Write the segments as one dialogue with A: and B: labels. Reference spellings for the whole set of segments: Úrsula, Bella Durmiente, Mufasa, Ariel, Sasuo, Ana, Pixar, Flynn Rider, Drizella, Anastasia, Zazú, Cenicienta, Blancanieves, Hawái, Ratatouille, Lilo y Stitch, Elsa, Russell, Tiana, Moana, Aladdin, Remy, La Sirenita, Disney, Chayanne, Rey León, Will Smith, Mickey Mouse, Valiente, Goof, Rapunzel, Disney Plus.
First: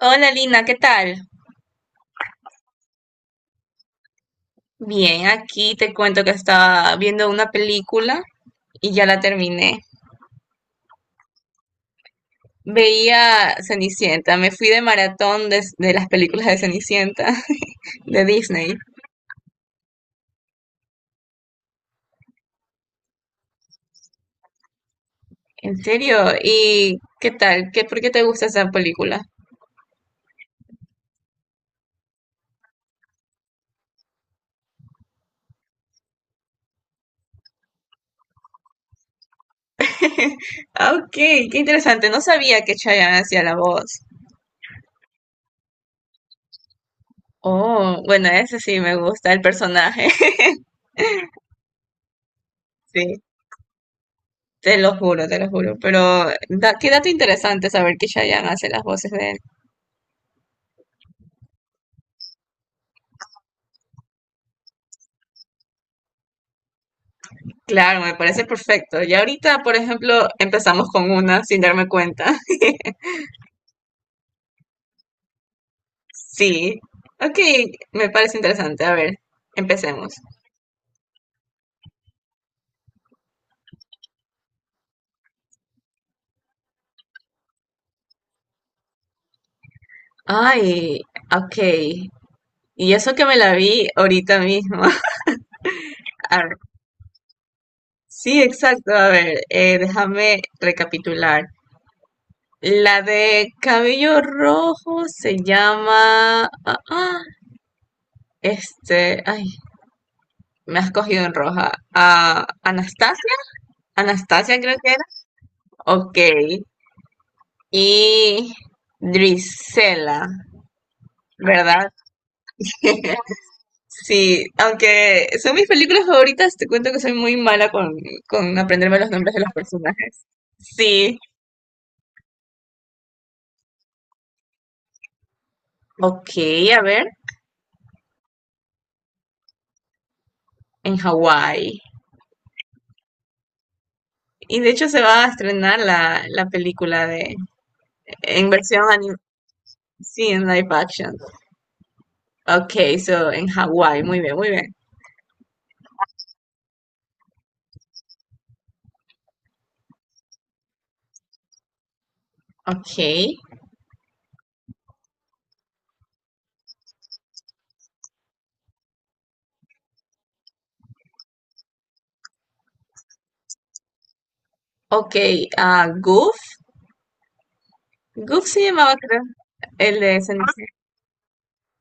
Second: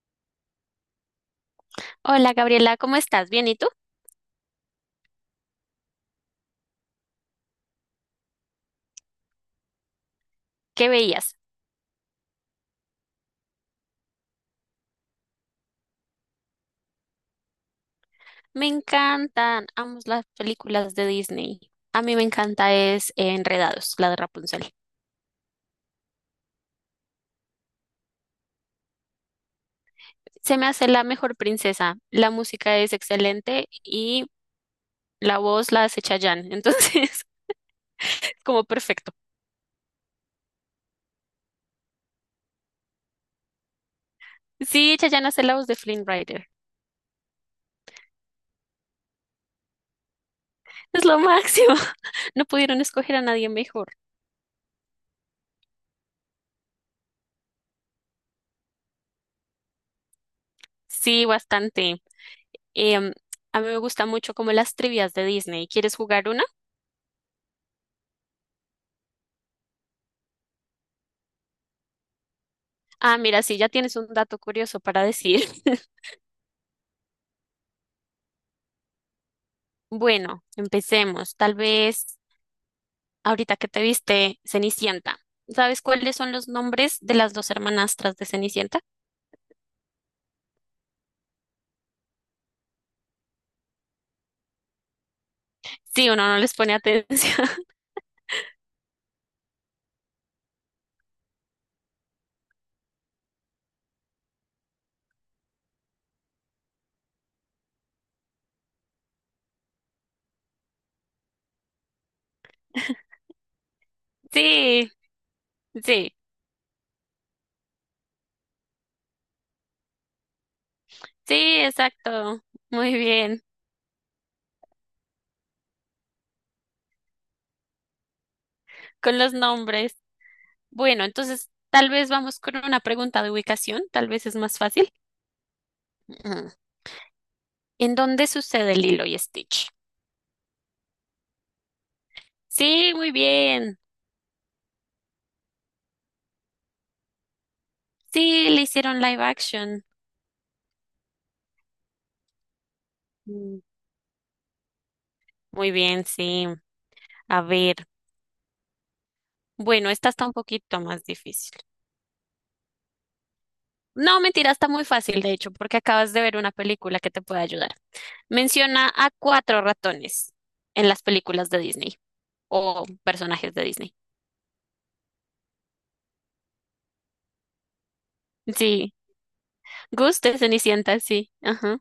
A: Hola Lina, ¿qué tal?
B: Hola Gabriela, ¿cómo estás? ¿Bien y tú?
A: Bien, aquí te cuento que estaba viendo una película y ya la terminé.
B: ¿Qué veías?
A: Veía Cenicienta, me fui de maratón de las películas de Cenicienta de
B: Me
A: Disney.
B: encantan, amo las películas de Disney. A mí me encanta es Enredados, la de Rapunzel.
A: ¿En serio? ¿Y qué tal? ¿ por qué te gusta esa película?
B: Se me hace la mejor princesa, la música es excelente y la voz la hace Chayanne, entonces como perfecto.
A: Ah, ok, qué interesante. No sabía que Chayanne hacía la voz.
B: Sí, Chayanne hace la voz de Flynn Rider,
A: Oh, bueno, ese sí me gusta, el personaje.
B: es lo máximo. No pudieron escoger
A: Sí,
B: a nadie mejor.
A: te lo juro, te lo juro. Pero qué dato interesante saber que Chayanne hace las voces de.
B: Sí, bastante. Em, a mí me gusta mucho como las trivias de Disney. ¿Quieres jugar una?
A: Claro, me parece perfecto. Ya ahorita, por ejemplo, empezamos con una sin darme cuenta.
B: Ah, mira, sí, ya tienes un dato curioso para decir.
A: Sí. Ok, me parece interesante. A ver, empecemos.
B: Bueno, empecemos. Tal vez ahorita que te viste Cenicienta. ¿Sabes cuáles son los nombres de las dos hermanastras de Cenicienta?
A: Ay, ok. Y eso que me la vi ahorita mismo.
B: Sí, uno
A: A
B: no les
A: ver,
B: pone atención.
A: sí, exacto. A ver, déjame recapitular. La de cabello rojo se llama... Ay, me has cogido en roja. Ah, Anastasia. Anastasia creo
B: Sí,
A: que era.
B: sí,
A: Ok. Y Drizella,
B: sí,
A: ¿verdad?
B: exacto. Muy bien,
A: Sí, aunque son mis películas favoritas, te cuento que soy muy mala con aprenderme los
B: con los
A: nombres de los
B: nombres.
A: personajes.
B: Bueno,
A: Sí,
B: entonces tal vez vamos con una pregunta de ubicación, tal vez es más fácil.
A: ok,
B: Mm.
A: a ver,
B: ¿En dónde sucede Lilo y Stitch?
A: en Hawái.
B: Sí, muy bien.
A: Y de hecho se va a estrenar la película de. En
B: Sí, le
A: versión
B: hicieron
A: anim
B: live action.
A: Sí, en live action. Ok, so en Hawái, muy bien, muy bien.
B: Muy bien, sí. A ver. Bueno, esta está un poquito más difícil.
A: Ok,
B: No, mentira, está muy fácil, de hecho, porque acabas de ver una película que te puede ayudar. Menciona a cuatro ratones en las películas de Disney o personajes de Disney.
A: ok, ah, Goof. Goof se
B: Sí,
A: llamaba, creo, el
B: Gus
A: de
B: de
A: Cenicienta.
B: Cenicienta, sí. Ajá.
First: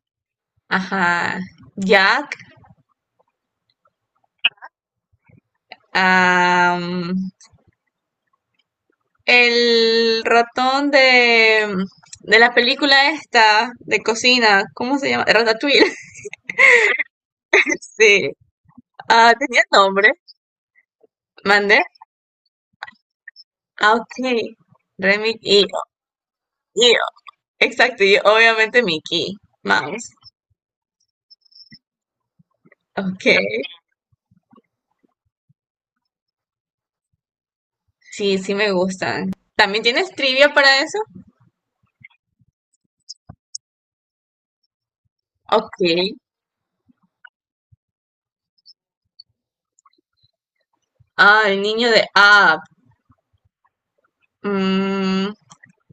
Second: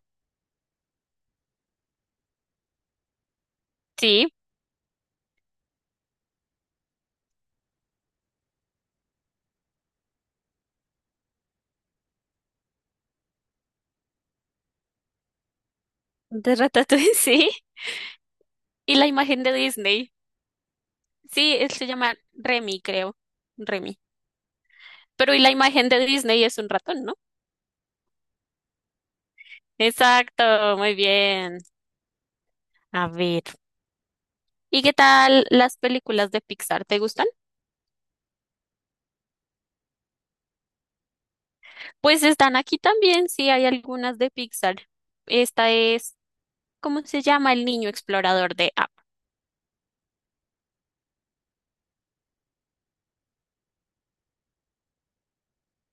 A: Ajá. Jack.
B: Sí,
A: Am, el ratón de la película esta de cocina, ¿cómo se llama? Ratatouille,
B: de Ratatouille, sí.
A: sí.
B: Y la
A: Ah,
B: imagen de
A: tenía nombre.
B: Disney. Sí, él
A: Mandé.
B: se llama Remy, creo.
A: Ah,
B: Remy.
A: ok. Remy
B: Pero y la
A: y,
B: imagen de Disney es un
A: y-
B: ratón, ¿no?
A: exacto, y obviamente Mickey Mouse.
B: Exacto, muy bien. A
A: Ok.
B: ver. ¿Y qué tal las películas de Pixar? ¿Te gustan?
A: Sí, sí me gustan. ¿También tienes trivia para eso?
B: Pues están aquí también, sí, hay algunas de Pixar. Esta
A: Ok.
B: es, ¿cómo se llama? El niño explorador de App.
A: Ah, el niño de Up. Mm,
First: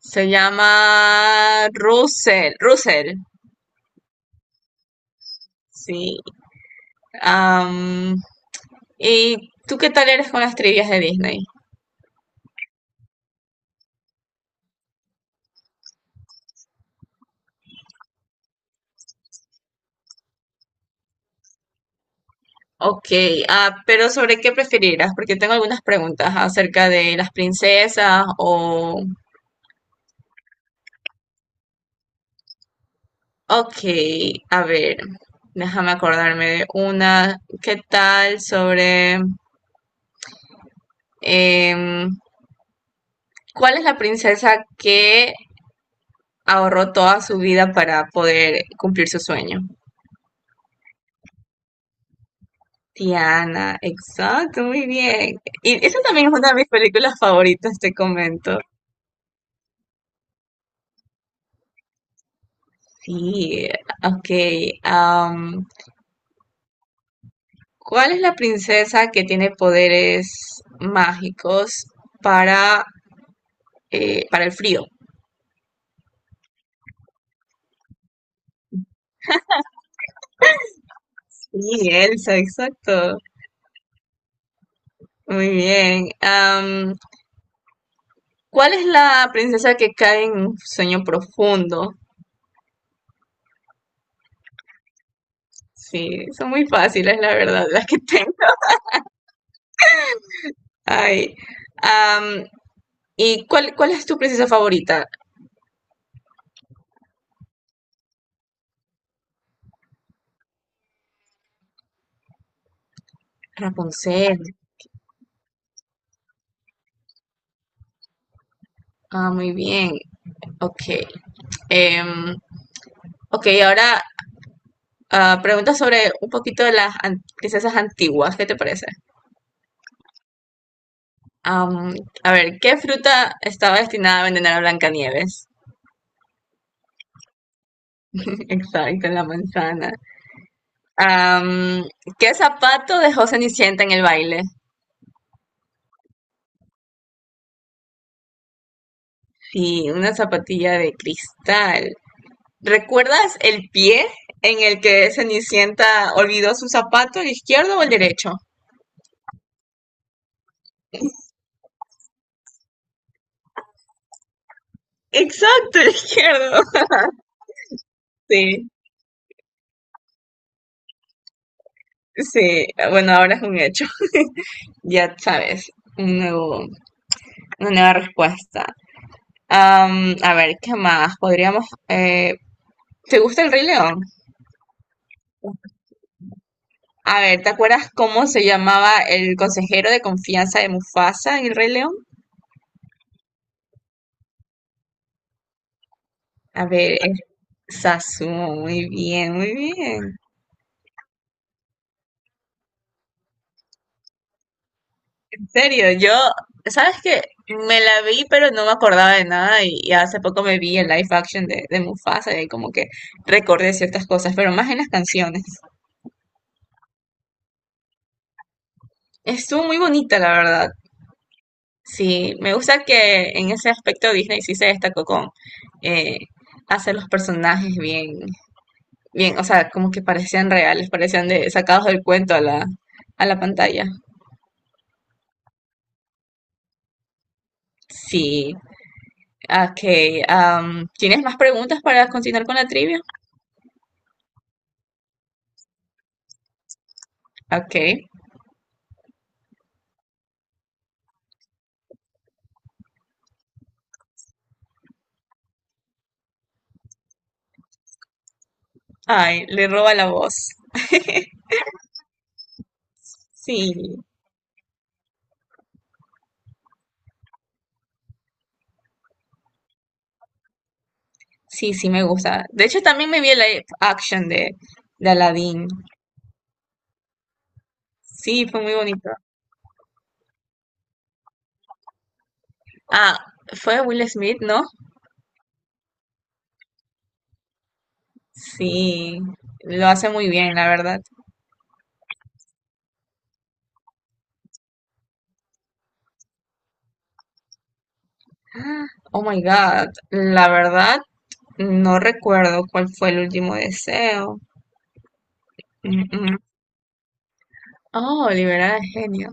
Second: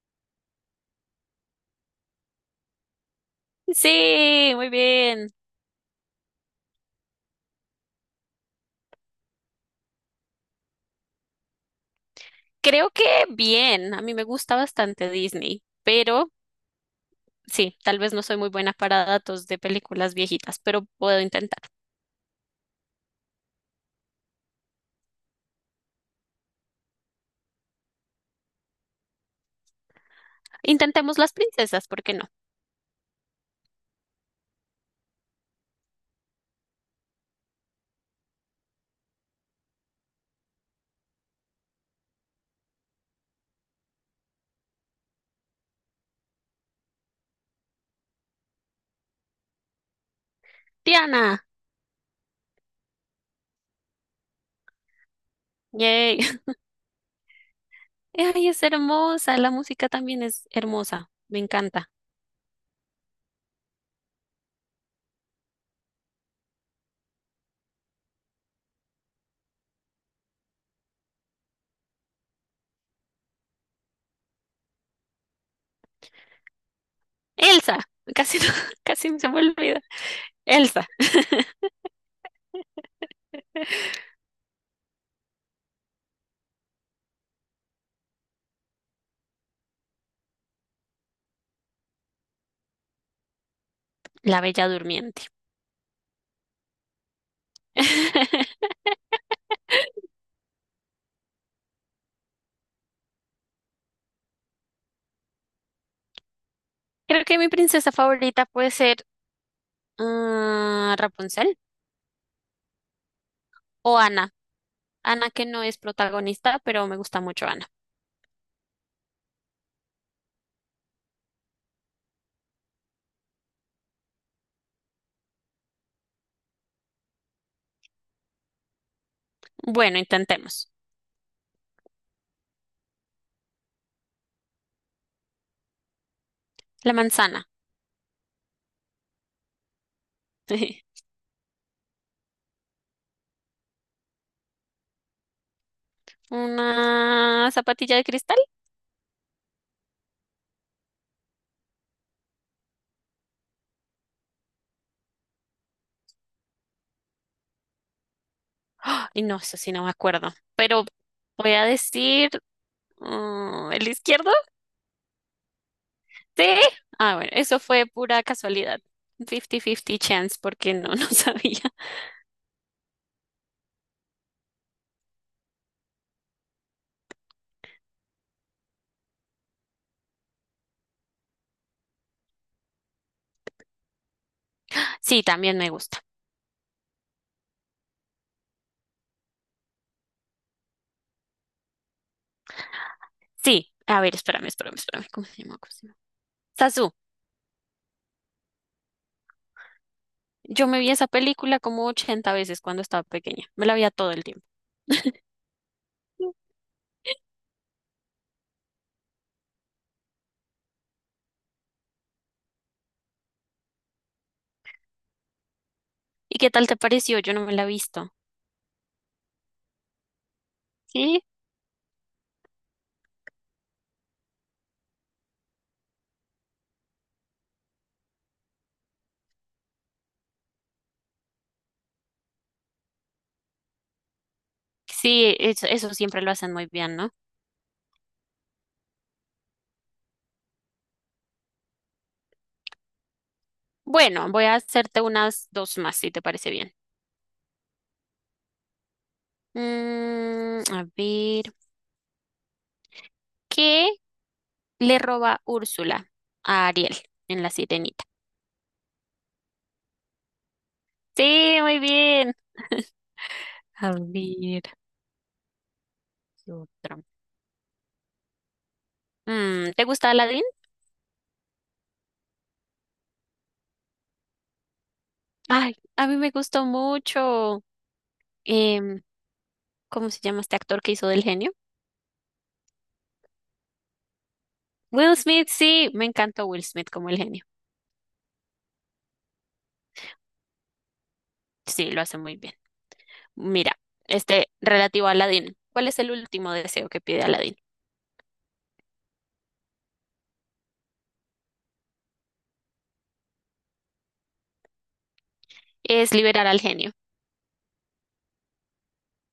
A: se llama Russell. Russell.
B: Sí, muy bien.
A: Sí. Am, ¿Y tú qué tal eres con las trivias de Disney?
B: Creo que bien. A mí me gusta bastante Disney, pero sí, tal vez no soy muy buena para datos de películas viejitas, pero puedo intentar.
A: Ok, ah, pero ¿sobre qué preferirás? Porque tengo algunas preguntas acerca de las princesas o...
B: Intentemos las princesas, ¿por qué no?
A: Ok, a ver, déjame acordarme de una. ¿Qué tal sobre... em, ¿cuál es la princesa que ahorró toda su vida para poder cumplir su sueño?
B: Tiana,
A: Tiana, exacto, muy bien. Y esa
B: yay.
A: también es una de mis películas favoritas, te
B: Ay,
A: comento.
B: es hermosa. La música también es hermosa. Me encanta.
A: Sí, ok. am, ¿cuál es la princesa que tiene poderes mágicos para, para el frío?
B: Elsa, casi, casi se me olvida. Elsa,
A: Sí, Elsa, exacto. Muy bien. ¿Cuál es la princesa que cae en un sueño profundo?
B: la Bella Durmiente.
A: Sí, son muy fáciles, la verdad, las que tengo. Ay. am, ¿Y cuál es tu princesa favorita?
B: Creo que mi princesa favorita puede ser ah, Rapunzel o Ana.
A: Rapunzel.
B: Ana que no es protagonista, pero me gusta mucho Ana.
A: Ah, muy bien. Ok. Em, ok, ahora. Ah, preguntas sobre un poquito de las princesas antiguas, ¿qué te parece?
B: Bueno, intentemos.
A: Am, a ver, ¿qué fruta estaba destinada a envenenar a Blancanieves?
B: La manzana.
A: Exacto, la manzana. Am, ¿Qué zapato dejó Cenicienta en el baile?
B: Una zapatilla de cristal.
A: Sí, una zapatilla de cristal. ¿Recuerdas el pie en el que Cenicienta olvidó su zapato, el izquierdo o el derecho?
B: ¡Ah! Y no, eso sí no me acuerdo. Pero voy a decir el izquierdo.
A: Exacto, el
B: Sí.
A: izquierdo.
B: Ah, bueno, eso fue pura
A: Sí,
B: casualidad. 50-50 chance porque no, no sabía.
A: sí, bueno, ahora es un hecho. Ya sabes, un nuevo. Una nueva respuesta. Am, a ver, ¿qué más? Podríamos... ¿te gusta el Rey León?
B: Sí, también me gusta.
A: A ver, ¿te acuerdas cómo se llamaba el consejero de confianza de Mufasa en el Rey León?
B: Sí, a ver, espérame, espérame, espérame. ¿Cómo se llama? ¿Cómo se llama?
A: A
B: Zazú.
A: ver, es. Sasuo, muy bien, muy bien.
B: Yo me vi esa película como 80 veces cuando estaba pequeña. Me la veía todo el tiempo.
A: En serio, yo, ¿sabes qué? Me la vi, pero no me acordaba de nada y hace poco me vi el live action de Mufasa y como que recordé ciertas cosas, pero más en las canciones.
B: ¿Y qué tal te pareció? Yo no me la he visto.
A: Estuvo muy bonita, la verdad.
B: Sí,
A: Sí, me gusta que en ese aspecto Disney sí se destacó con eh, hacer los personajes bien, o sea, como que parecían reales, parecían sacados del cuento a a la pantalla.
B: sí, eso siempre lo hacen muy bien, ¿no?
A: Sí, ok. ¿Tienes más preguntas para continuar con la trivia?
B: Bueno, voy a hacerte unas dos más, si te parece bien.
A: Ok.
B: A ver, ¿qué le roba Úrsula a Ariel en La Sirenita?
A: Ay, le roba la voz.
B: Sí, muy bien.
A: Sí,
B: A ver, ¿qué otra? ¿Te gusta la
A: sí, sí, me gusta. De hecho, también me vi el live action de Aladdin.
B: Ay, a mí me gustó mucho.
A: Sí, fue muy
B: em,
A: bonito.
B: ¿Cómo se llama este actor que hizo del genio?
A: Ah, fue Will Smith, ¿no?
B: Will Smith, sí, me encantó Will Smith como el genio.
A: Sí, lo hace muy bien, la verdad.
B: Sí, lo hace muy bien. Mira, este relativo a Aladdin. ¿Cuál es el último deseo que pide Aladdin?
A: Ah, Oh my God, la verdad, no recuerdo cuál fue el último deseo. Mm,
B: Es
A: mm.
B: liberar al genio.
A: Oh, liberar al genio.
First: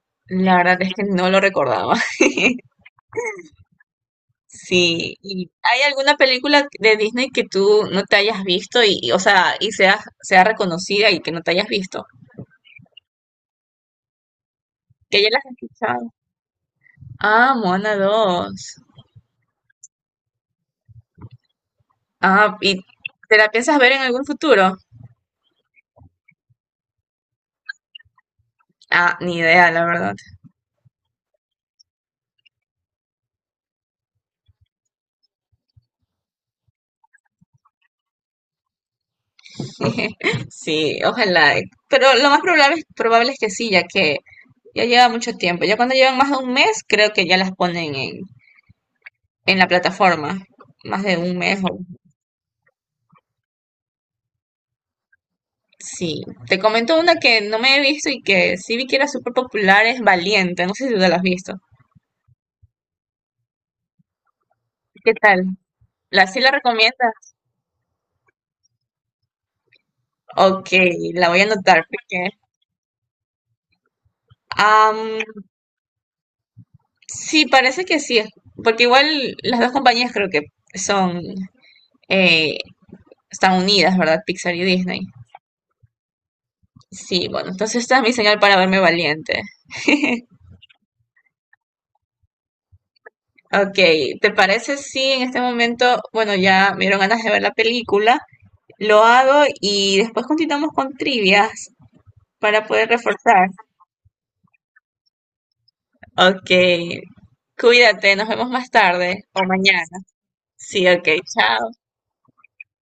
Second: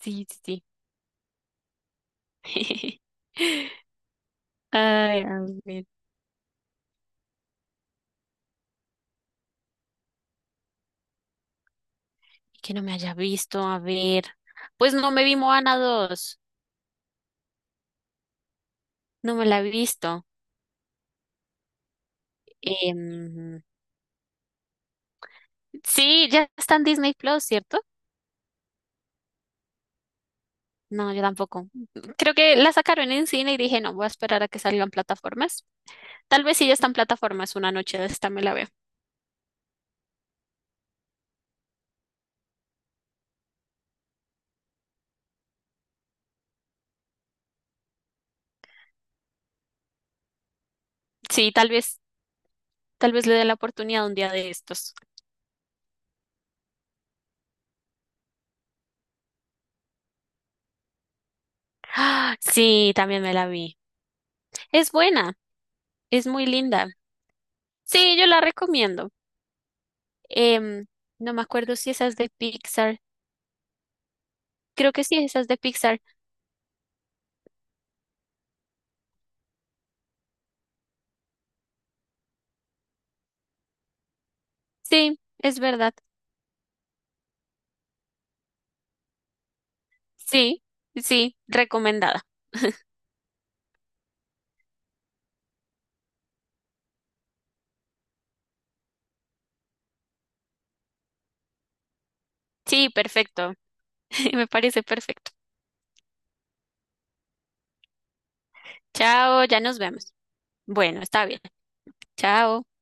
B: Sí,
A: La
B: sí,
A: verdad es que no lo recordaba.
B: sí.
A: Sí,
B: Ay, a
A: ¿y hay
B: ver.
A: alguna película de Disney que tú no te hayas visto o sea, sea reconocida y que no te hayas visto?
B: Que no me haya visto, a ver. Pues no
A: Que
B: me
A: ya
B: vi
A: las has
B: Moana
A: escuchado.
B: dos.
A: Ah, Moana 2.
B: No me la he visto.
A: Ah, ¿y te la
B: Em,
A: piensas ver en algún futuro?
B: sí, ya está en Disney Plus, ¿cierto?
A: Ah, ni idea, la verdad.
B: No, yo tampoco. Creo que la sacaron en cine y dije, no, voy a esperar a que salgan plataformas. Tal vez si ya están plataformas, una noche de esta me la veo.
A: Sí, ojalá. Pero lo más probable es que sí, ya que ya lleva mucho tiempo. Ya cuando llevan más de un mes, creo que ya las ponen en la plataforma. Más de un
B: Sí,
A: mes. O-
B: tal vez le dé la oportunidad un día de estos.
A: Sí. Te comento una que no me he visto y que sí vi que era súper popular, es Valiente. No sé si tú la has visto.
B: ¡Ah! Sí, también me la vi. Es
A: ¿Qué
B: buena,
A: tal? ¿La
B: es
A: sí
B: muy
A: la
B: linda.
A: recomiendas?
B: Sí, yo la recomiendo.
A: Ok,
B: Em,
A: la
B: no
A: voy
B: me
A: a
B: acuerdo
A: anotar
B: si esa es
A: porque...
B: de Pixar. Creo que sí,
A: am,
B: esa es de Pixar.
A: sí, parece que sí. Porque igual las dos compañías creo que son... eh, están unidas, ¿verdad? Pixar y Disney.
B: Sí, es verdad.
A: Sí, bueno, entonces esta es mi señal para verme valiente.
B: Sí, sí, recomendada.
A: Ok, ¿te parece si en este momento, bueno, ya me dieron ganas de ver la película, lo hago y después continuamos con trivias para
B: Sí,
A: poder reforzar?
B: perfecto. Me parece perfecto.
A: Ok, cuídate, nos vemos más tarde o
B: Chao, ya nos
A: mañana.
B: vemos.
A: Sí,
B: Bueno,
A: ok,
B: está bien.
A: chao.
B: Chao.